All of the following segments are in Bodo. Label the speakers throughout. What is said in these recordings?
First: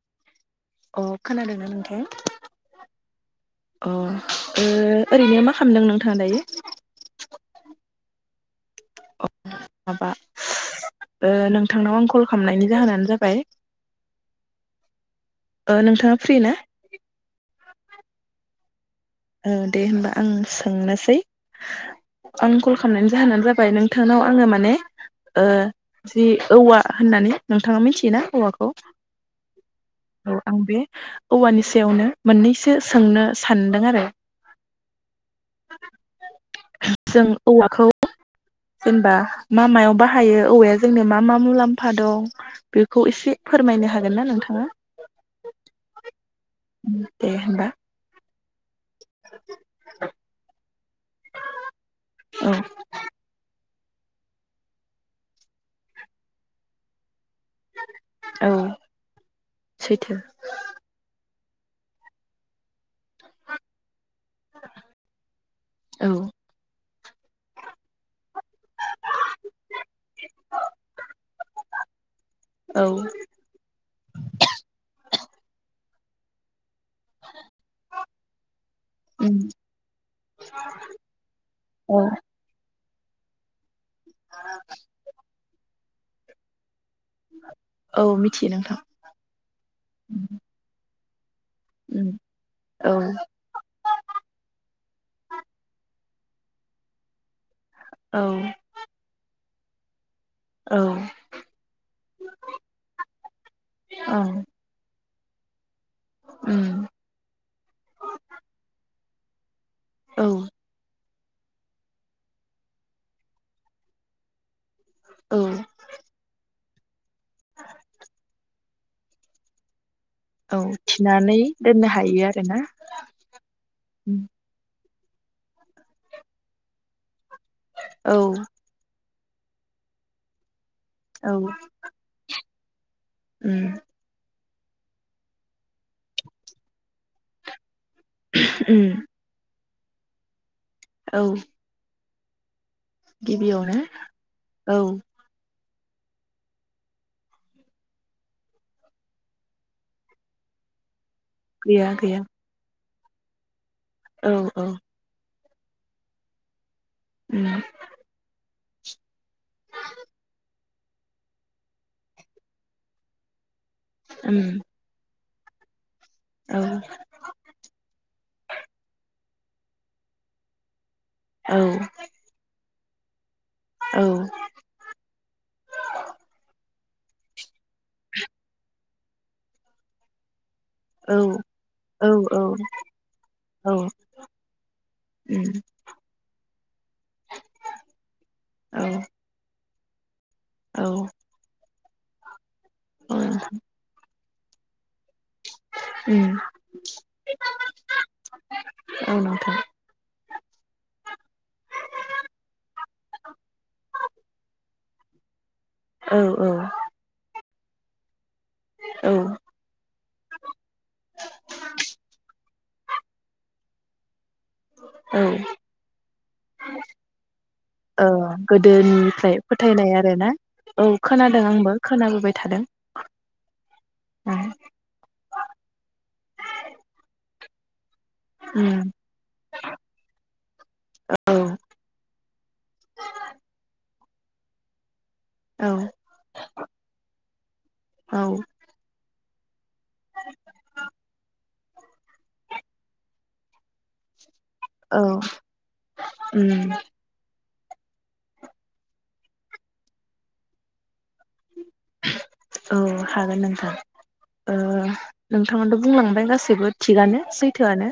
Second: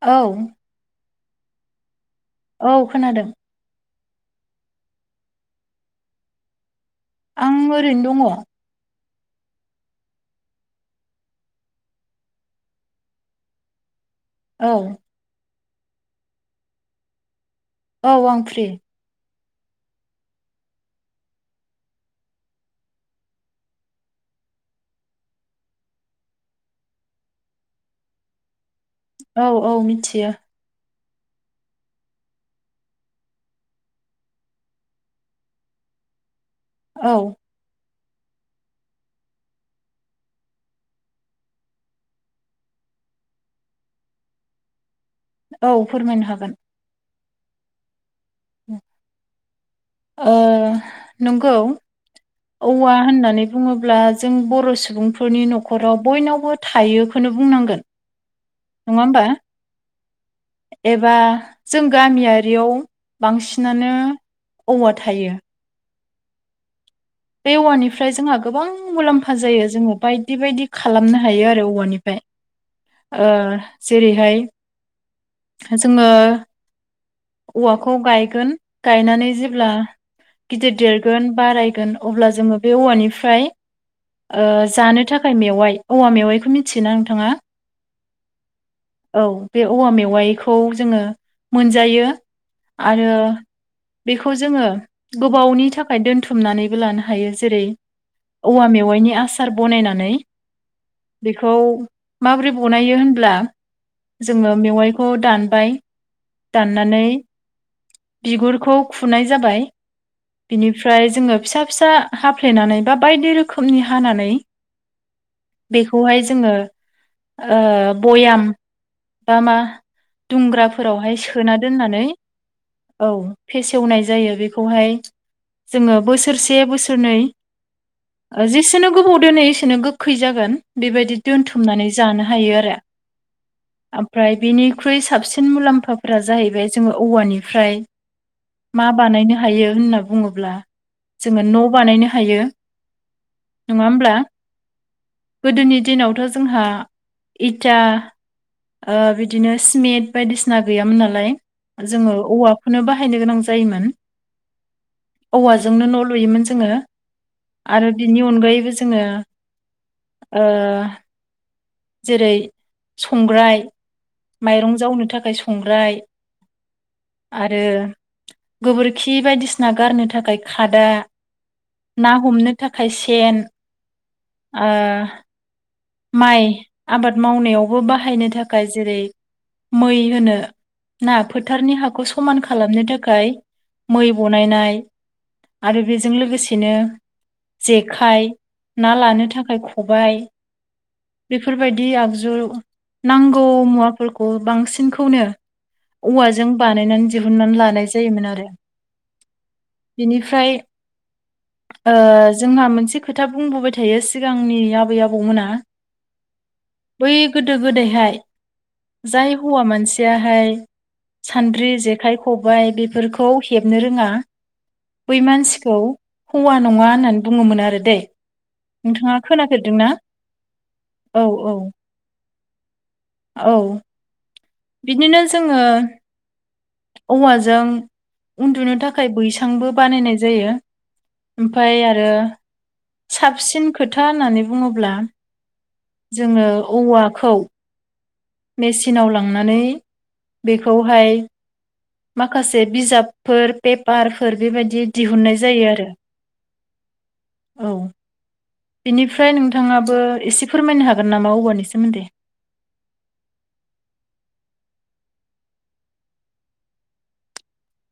Speaker 1: औ।
Speaker 2: अ खोनादोंना नोंथां?
Speaker 1: औ खोनादों।
Speaker 2: अ ओ ओरैनो मा खालामदों नोंथाङा दायो?
Speaker 1: आं ओरैनो दङ।
Speaker 2: अ माबा ओ नोंथांनाव आं कल खालामनायनि जाहोनानो जाबाय
Speaker 1: औ।
Speaker 2: ओ नोंथाङा फ्रि ना?
Speaker 1: औ आं फ्रि।
Speaker 2: ओ दे होनबा आं सोंनोसै आं कल खालामनायनि जाहोनानो जाबाय नोंथांनाव आङो माने ओ जि औवा होननानै नोंथाङा मिथियोना औवाखौ?
Speaker 1: औ औ मिथियो।
Speaker 2: औ आं बे औवानि सायावनो मोननैसो सोंनो सानदों आरो। [inaudible]
Speaker 1: औ
Speaker 2: जों औवाखौ जेनबा मा मायाव बाहायो औवाया जोंनो मा मा मुलाम्फा दं बेखौ एसे फोरमायनो हागोन ना नोंथाङा?
Speaker 1: औ फोरमायनो हागोन।
Speaker 2: दे होनबा।
Speaker 1: ओ
Speaker 2: [inaudible]
Speaker 1: नंगौ
Speaker 2: औ
Speaker 1: औवा होननानै बुङो ब्ला जों बर' सुबुंफोरनि न'खराव बयनावबो थायो खौनो बुंनांगोन
Speaker 2: औ
Speaker 1: नङा हबा
Speaker 2: सैथो
Speaker 1: एबा जों गामियारियाव बांसिनानो औवा थायो।
Speaker 2: औ
Speaker 1: बे औवानिफ्राय जोंहा गोबां मुलाम्फा जायो जोङो बायदि बायदि खालामनो हायो आरो औवानिफ्राय
Speaker 2: औ
Speaker 1: ओ जेरैहाय जोङो औवाखौ गायगोन गायनानै
Speaker 2: उम
Speaker 1: जेब्ला गिदिर देरगोन बारायगोन
Speaker 2: औ
Speaker 1: अब्ला जोङो बे औवानि फ्राय ओ जानो थाखाय मेवाइ औवा मेवायखौ मि थियोना नोंथाङा
Speaker 2: औ मिथियो नोंथां
Speaker 1: औ बे औवा मेवाइखौ जोङो मोनजायो
Speaker 2: उम औ
Speaker 1: आरो बेखौ जोङो गोबावनि थाखाय दोनथुमनानैबो लानो हायो जो जेरै
Speaker 2: औ
Speaker 1: औवा मेव आसार बनायनानै
Speaker 2: औ
Speaker 1: बेखौ माबोरै बनायो होनब्ला
Speaker 2: औ
Speaker 1: जोङो मेवाइ खौ दानबाय
Speaker 2: उम
Speaker 1: दाननानै बिगुरखौ फुनाय जाबाय
Speaker 2: औ
Speaker 1: बिनिफ्राय जोङो फिसा फिसा हाफ्लेनानै बा बायदि रो खोमनि हानानै
Speaker 2: औ
Speaker 1: बेखौहाय जोङो ओ बयाम बा मा
Speaker 2: औ
Speaker 1: दुंग्राफोरावहाय
Speaker 2: थिनानै
Speaker 1: सोना
Speaker 2: दोननो
Speaker 1: दोननानै
Speaker 2: हायो आरोना
Speaker 1: औ फेसेवनाय
Speaker 2: उम
Speaker 1: जायो बेखौहाय जोङो बोसोरसे बोसोरनै
Speaker 2: औ
Speaker 1: ओ जि सेनो गोबाव दोनो एसेनो गोखै जागोन। बेबायदि
Speaker 2: औ
Speaker 1: दोनथुमनानै जानो हायो आरो
Speaker 2: उम
Speaker 1: ओमफ्राय बेनिख्रुइ साबसिन मुलाम्फाफोरा जाहैबाय जोङो औवानिफ्राय मा
Speaker 2: उम
Speaker 1: बानायनो हायो। होनना बुङोब्ला
Speaker 2: औ
Speaker 1: जोङो न' बानायनो हायो। नङा
Speaker 2: गिबियावनो
Speaker 1: होमब्ला
Speaker 2: औ।
Speaker 1: गोदोनि दिनावथ' जोंहा इटा ओ बिदिनो सिमेन्ट बायदिसिना गैयामोन नालाय। लाय
Speaker 2: गैया
Speaker 1: जोङो
Speaker 2: गैया
Speaker 1: औवाखौनो बाहा बाहायनो गोनां जायोमोन।
Speaker 2: औ औ।
Speaker 1: औवाजोंनो न' लुयोमोन जोङो।
Speaker 2: उम
Speaker 1: आरो बिनि अनगायैबो जो जोङो ओ जेरै संग्राय
Speaker 2: उम
Speaker 1: माइरं जावनो थाखाय सं संग्राय
Speaker 2: औ
Speaker 1: आरो गोबोरखि बायदिसिना बायदिसिना गारनो थाखाय खादा।
Speaker 2: औ
Speaker 1: ना हमनो था खाय सेन।
Speaker 2: औ
Speaker 1: ओ माइ आबाद मावनायावबो बाहायनो थाखाय जेरै मै होनो । ना
Speaker 2: औ
Speaker 1: फोथारनि हाखौ
Speaker 2: औ
Speaker 1: समान
Speaker 2: औ
Speaker 1: खालामनो थाखाय मै बनायनाय
Speaker 2: उम
Speaker 1: आरो बेजों लोगोसेनो जेखाइ
Speaker 2: औ
Speaker 1: ना लानो थाखाय ख खबाइ
Speaker 2: औ
Speaker 1: बेफोरबायदि दि आगजु नांगौ मुवा फोरखौ खौ बांसिनखौनो
Speaker 2: उम
Speaker 1: औवाजों बानायनानै दिहुननानै लानाय जायोमोन आरो
Speaker 2: औ नोंथां
Speaker 1: बेनिफ्राय ओ जोंहा मोनसे खोथा बुंबोबाय थायो सिगांनि आब बै आबौमोना। हा
Speaker 2: औ औ।
Speaker 1: दोगो गोदायहाय जाय
Speaker 2: औ
Speaker 1: हौवा मानसियाहाय सान्द्रि जेखाइ खबायाइ बे फोरखौ हेबनो रोङा। बै
Speaker 2: औ
Speaker 1: मानसिखौ हौवा नङा होननानै बुङोमोन आरो दै।
Speaker 2: ओ
Speaker 1: नोंथाङा
Speaker 2: गोदोनिफ्राय
Speaker 1: खोनाफेरदों ना?
Speaker 2: फोथायनाय आरोना औ खोनादों आंबो खोनाबोबाय थादों।
Speaker 1: औ बिदिनो जोङो औवाजों उन्दुनो
Speaker 2: उम
Speaker 1: थाखाय बैसांबो बानायनाय जायो।
Speaker 2: औ
Speaker 1: ओमफ्राय आरो साबसिन खोथा होननानै बुङोब्ला
Speaker 2: औ
Speaker 1: [inaudible] जोङो औवाखौ
Speaker 2: औ
Speaker 1: मेसिनाव लां नानै बेखौहाय माखासे बिजाबफोर पेपार फोर बेबायदि
Speaker 2: औ
Speaker 1: दिहुननाय जायो आरो।
Speaker 2: उम
Speaker 1: औ। बेनिफ्राय नोंथाङाबो एसे फोरमायनो हागोन नामा औवानि सो
Speaker 2: औ हागोन नोंथां [inaudible] ओ नोंथाङानोथ' बुंलांबाय गासैबो थिगआनो सैथोआनो।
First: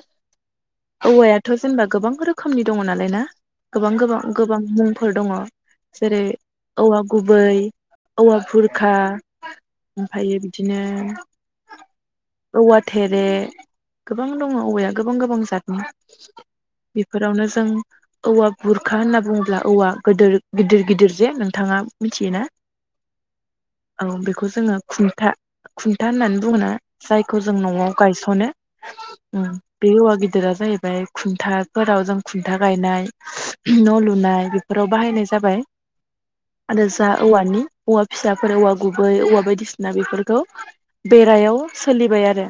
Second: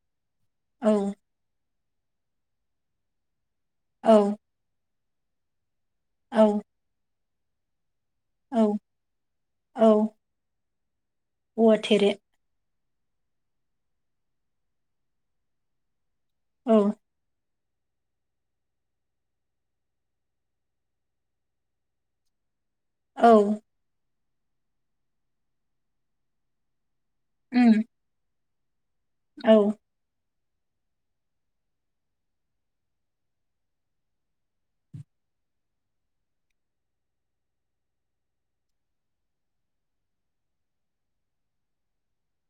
Speaker 1: औ
Speaker 2: औवायाथ' जेनबा गोबां रोखोमनि दङ नालाय ना? गोबां
Speaker 1: औ
Speaker 2: गोबां गोबां मुं फोर दङ। जेरै
Speaker 1: औ
Speaker 2: औवा गुबै औवा
Speaker 1: औ
Speaker 2: बुर खा
Speaker 1: औ
Speaker 2: ओमफायो बिदि बिदिनो
Speaker 1: औवा थेरे
Speaker 2: औवा थेरे गोबां दङ औवाया गोबां गोबां जतनि।
Speaker 1: औ
Speaker 2: बेफोरावनो जों औवा बुरखा होनना बुङोब्ला औवा गोदोर गिदिर गिदिर जे नोंथाङा मिथियो ना?
Speaker 1: औ।
Speaker 2: औ बेखौ जोङो खुन्था खुन्था होननानै बुङोना। जायखौ जों
Speaker 1: उम
Speaker 2: न'आव गायस'नो
Speaker 1: औ
Speaker 2: उम बे औवा गि गोदोरा जाहैबाय खुन्थाफोराव जों खुन्था गायनाय न' लुनाय बेफोराव बाहायनाय जाबाय आरो जा औवानि औवा फिसाफोर औवा गुबै औवा बायदिसिना बेफोरखौ बेरायाव सोलिबाय आरो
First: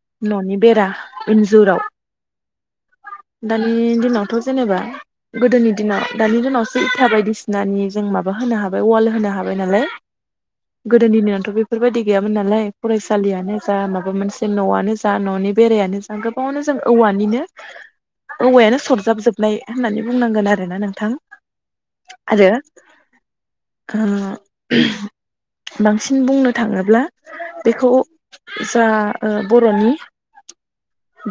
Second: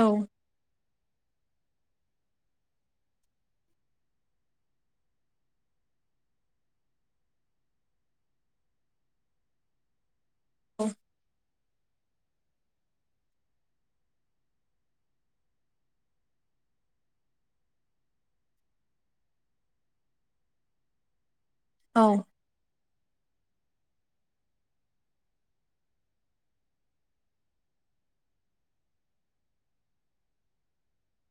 Speaker 1: औ
Speaker 2: न'नि बेरा इन्जुराव दानि दिनावथ' जेनेबा गोदोनि दिनाव दानि दिनावसो इथा बायदिसिनानि जों माबा होनो हाबाय वाल होनो हाबाय नालाय गोदोनि दिननियाथ' बे बेफोरबायदि गैयामोन नालाय फरायसालियानो जा माबा मोनसे न'आनो जा न'नि बेरायानो जा गोबावनो जों औवानिनो औवायानो सरजाब जोबनाय होननानै बुंनांगोन आरोना नोंथां
Speaker 1: औ
Speaker 2: आरो ओ बांसिन बुंनो थाङोब्ला बेखौ जा ओ बर'नि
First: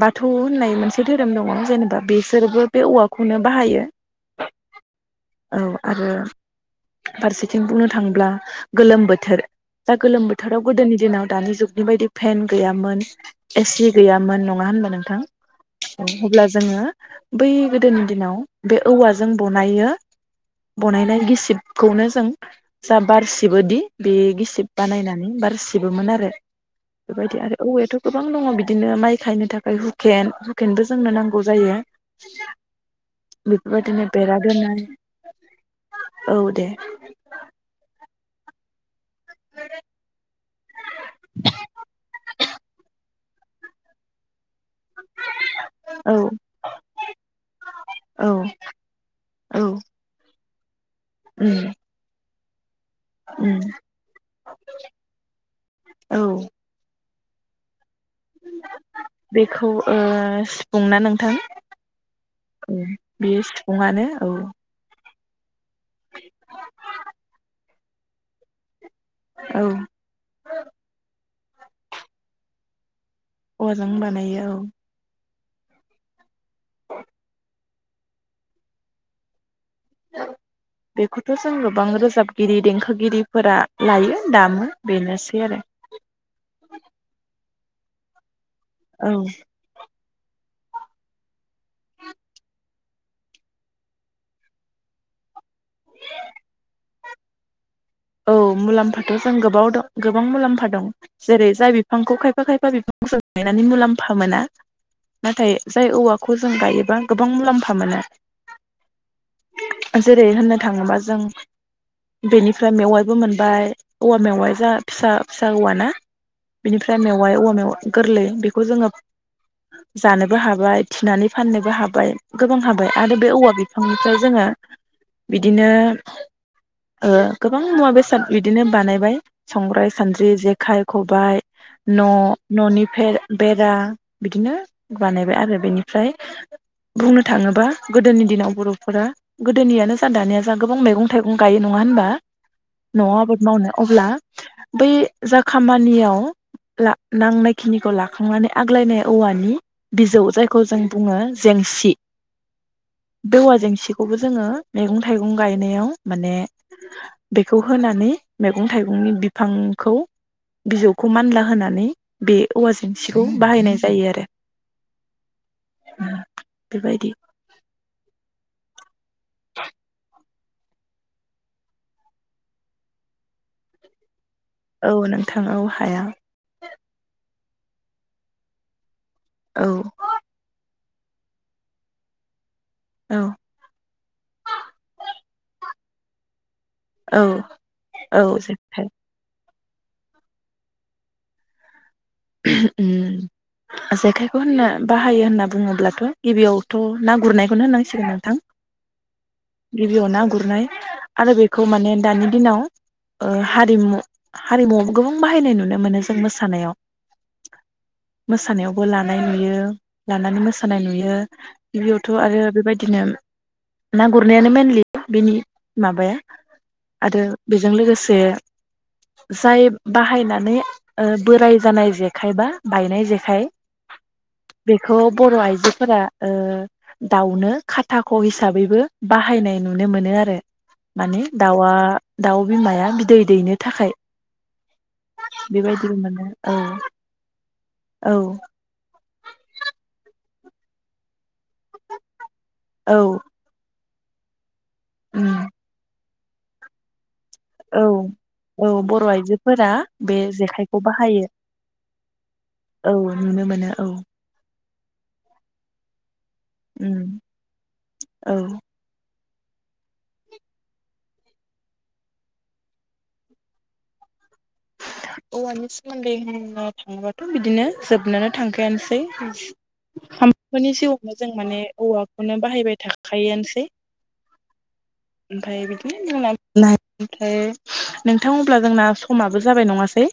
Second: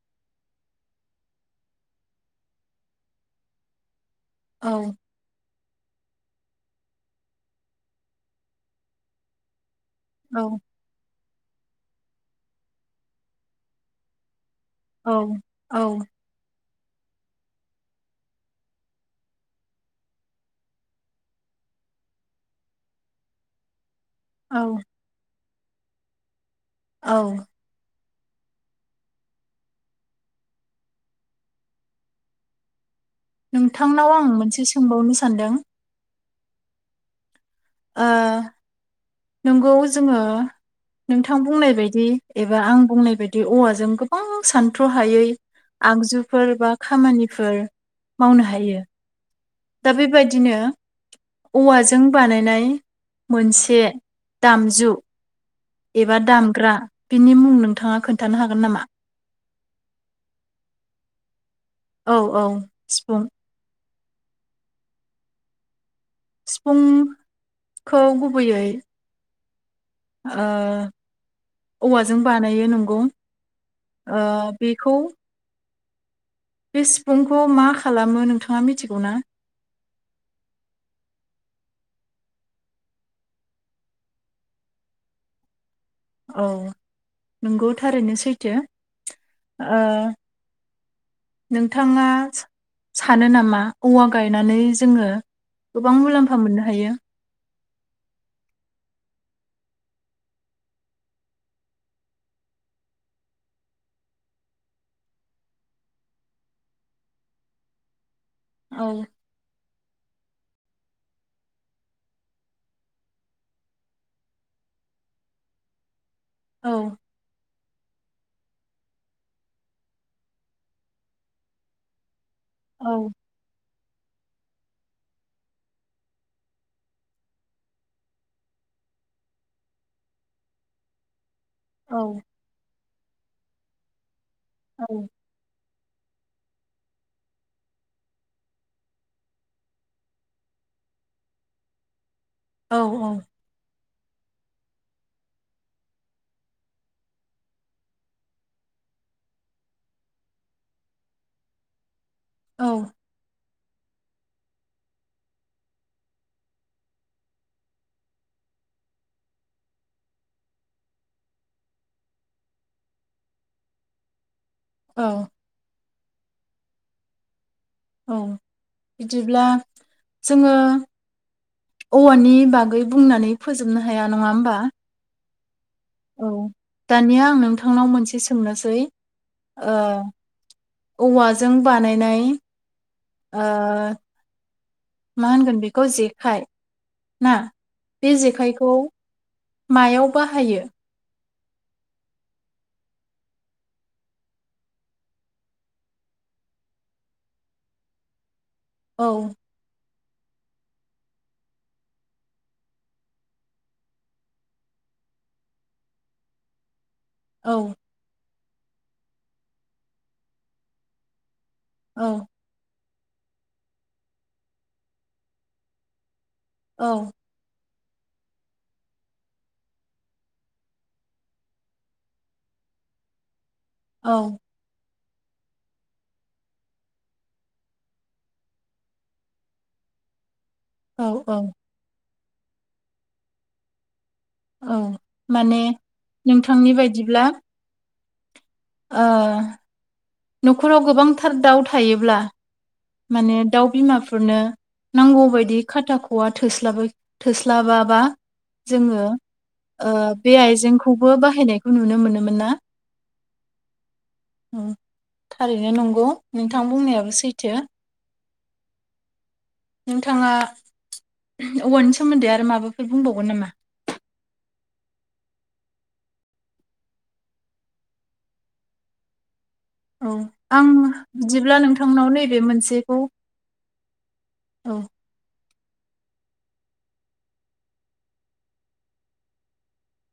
Speaker 2: बाथौ होननाय मोनसे धोरोम दङ जेनेबा बिसोरबो बे औवाखौनो बाहायो
Speaker 1: औ
Speaker 2: औ आरो फारसेथिं बुंनो थांब्ला गोलोम बोथोर दा गोलोम
Speaker 1: औ
Speaker 2: बोथोराव गोदोनि दिनाव दानि जुग बेबायदि फेन गैयामोन एसि गैयामोन नङा होनबा
Speaker 1: औ
Speaker 2: नोंथां
Speaker 1: औ
Speaker 2: अब्ला जोङो बै गोदोनि दिनाव बे औवाजों ब'नायो बनायनाय गिसिबखौनो जों जा बारसिबोदि बे गिसिब
Speaker 1: औ
Speaker 2: बानायनानै बारसि सिबोमोन आरो
Speaker 1: औ
Speaker 2: बेबायदि आरो औवायथ' गोबां दङ बिदिनो माइ खायनो थाखाय हुखेन हुखेनबो जोंनो नांगौ जायो बेफोरबायदिनो
Speaker 1: नोंथांनाव आं
Speaker 2: बेरा
Speaker 1: मोनसे
Speaker 2: दोननाय
Speaker 1: सोंबावनो सानदों?
Speaker 2: औ दे
Speaker 1: ओ नंगौ जोङो नोंथां बुंनाय बायदि एबा आं बुंनाय बायदि औवाजों गोबां सान थथ्र' हायै
Speaker 2: औ
Speaker 1: आगजुफोर बा खामानिफोर
Speaker 2: औ
Speaker 1: मावनो हायो
Speaker 2: औ
Speaker 1: दा बेबायदिनो
Speaker 2: उम
Speaker 1: औवाजों बानाय नाय
Speaker 2: उम
Speaker 1: मोनसे दामजु एबा
Speaker 2: औ
Speaker 1: दामग्रा बिनि मुं नोंथाङा खोन
Speaker 2: बेखौ ओ सिफुंना नोंथां?
Speaker 1: औ औ सिफुं
Speaker 2: बेयो सिफुङानो औ।
Speaker 1: सिफुं खौ गुबैयै
Speaker 2: औ
Speaker 1: ओ औवाजों बानायो नंगौ।
Speaker 2: औवाजों
Speaker 1: ओ
Speaker 2: बानायो औ
Speaker 1: बेखौ बे सिफुंखौ मा खालामो नोंथाङा मिथिगौ ना?
Speaker 2: बेखौथ' जोंबो बां रोजाबगिरि देंखोगिरिफोरा लायो दामो बेनोसै आरो
Speaker 1: नोंगौ थारैनो सै थो
Speaker 2: औ
Speaker 1: ओ नोंथाङा सा-सानो नामा औवा गायनानै जोङो गोबां मुलाम्फा मोननो हायो
Speaker 2: औ मुलाम्फाथ' जों गोबाव दं गोबां मुलाम्फा दं जेरै जाय बिफांखौ खायफा खायफा बिफांखौ जोन गायनानै मुलाम्फा मोना नाथाय जाय औवाखौ जों गायोबा गोबां मुलाम्फा मोनो।
Speaker 1: औ
Speaker 2: जेरै होननो थाङोबा जों बेनि ओमफ्राय मेवाइबो मोनबाय औवा मेवाइ जों फिसा फिसा औव ना?
Speaker 1: औ
Speaker 2: बिनिफ्राय मेवाइ औवा मेवाइ। गोरलै बेखौ जोङो जानोबो हाबाय थिनानै फाननोबो हाबाय। गोबां
Speaker 1: औ
Speaker 2: हाबाय आरो बे औवा बि बिनिफ्राय जोङो बिदिनो ओ गोबां मुवा बेसाद बिदिनो बानायबाय संग्राय सानद्रि जेखाइ खबाइ
Speaker 1: औ
Speaker 2: न' न'नि फेर बेरा बिदिनो
Speaker 1: औ
Speaker 2: बानायबाय आरो बेनिफ्राय बुंनो थाङोबा गोदोनि दिनाव बर'फोरा गोदोनियानो जा दानियानो जा गोबां मैगं थाइगं गायनो नङा होमबा
Speaker 1: औ
Speaker 2: न' आबोद मावनो अब्ला बै जा खामानियाव ला नांनाय खिनिखौ लाखांनानै आग्लायनाय औवानि बिजौ जायखौ जों बुङो जेंसि।
Speaker 1: औ
Speaker 2: औवा जेंसिखौबो जोङो मैगं-थाइगं गायनायाव माने बेखौ होनानै मैगं थाइगंनि बिफांखौ बिजौखौ मानला होनानै बे औवा जेंसिखौ बाहायनाय जायो आरो।
Speaker 1: औ
Speaker 2: बेबायदि
Speaker 1: औ बिदिब्ला जोङो औवानि बागै बुंनानै फोजोबनो हाया
Speaker 2: औ नों थाङाव हा
Speaker 1: औ दानिया आं नोंथां थांनाव मोनसे सोंनोसै
Speaker 2: औ
Speaker 1: ओ औवाजों बानायनाय
Speaker 2: औ
Speaker 1: ओ मा होनगोन बेखौ जेखाय।
Speaker 2: औ
Speaker 1: ना बे
Speaker 2: औ
Speaker 1: जेखाइखौ
Speaker 2: जेखाइ
Speaker 1: मायाव बाहायो?
Speaker 2: जेखायखौ होनना बाहायो होनना बुङोब्लाथ' गिबियावथ' ना गुरनायखौनो होननांसिगोन नोंथां।
Speaker 1: औ।
Speaker 2: गिबियाव ना गुरनाय आरो बेखौ माने दानि दिनाव ओ हारिमु हारिमुवावबो गोबां बाहायनाय नुनो मोनो जों मोसानायाव।
Speaker 1: औ
Speaker 2: मोसानायावबो लानाय नुयो लानानै मोसानाय नुयो।
Speaker 1: औ
Speaker 2: गिबियावथ' आरो बेबाद दिनो ना गुरनायानो मेनलि बिनि माबाया।
Speaker 1: औ
Speaker 2: आरो बे जों लोगोसे जाय बाहायनानै ओ बोराय जानाय जेखाय बा बायनाय जेखाइ
Speaker 1: औ
Speaker 2: खौ बर' आइजोफोरा ओ दाउनो खाथाख' हिसाबैबो बाहायनाय नुनो मोनो आरो। माने
Speaker 1: औ औ
Speaker 2: दाउआ दाउ बिमाया बिदै दैनो थाखाय
Speaker 1: औ माने
Speaker 2: बेबायदिबो मोनो औ
Speaker 1: नोंथांनि बायदिब्ला
Speaker 2: औ।
Speaker 1: ओ न'खराव गोबांथार दाउ थायोब्ला
Speaker 2: औ
Speaker 1: माने दाउ बिमा फोरनो नांगौ
Speaker 2: उम
Speaker 1: बायदि खाथाख' खवा थोस्लाबै
Speaker 2: औ
Speaker 1: थोस्लाबाबा
Speaker 2: औ
Speaker 1: जोङो
Speaker 2: बर' आइजोफोरा
Speaker 1: ओ बे
Speaker 2: जेखाइखौ
Speaker 1: आइजेंखौबो
Speaker 2: बाहायो
Speaker 1: बाहायनायखौ नुनो मोनोमोन ना?
Speaker 2: औ नुनो मोनो औ।
Speaker 1: उम थारैनो नंगौ। नोंथां
Speaker 2: उम
Speaker 1: बुंनायाबो सैथो।
Speaker 2: औ।
Speaker 1: नोंथाङा औवानि सोमोन्दै आरो माबाफोर बुंबावगोन नामा?
Speaker 2: औवानि सोमोन्दै होननो थाङोबाथ' बिदिनो जोबनोनो थांखायानोसै।
Speaker 1: औ आं
Speaker 2: हामफोनि जिउआवनो जों माने
Speaker 1: बिदिब्ला नोंथांनाव
Speaker 2: औवाखौनो
Speaker 1: नैबे
Speaker 2: बाहायबाय
Speaker 1: मोनसेखौ
Speaker 2: थाखायोआनोसै।
Speaker 1: औ
Speaker 2: [unintelligible] नोंथां अब्ला जोंना समाबो जाबाय नङासै?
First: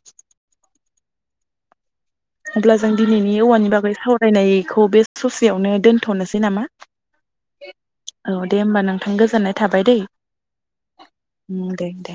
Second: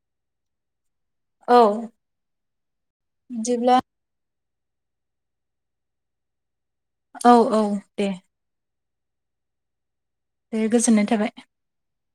Speaker 1: औ।
Speaker 2: अब्ला जो जों दिनैनि औवानि
Speaker 1: बिदिब्ला
Speaker 2: बागै सावरायनाय खौ बे ससेयावनो दोनथ'नोसै नामा?
Speaker 1: औ औ दे।
Speaker 2: औ दे होमबा गोजोननाय थाबाय दै।
Speaker 1: दे गोजोननाय थाबाय।
Speaker 2: उम दे दे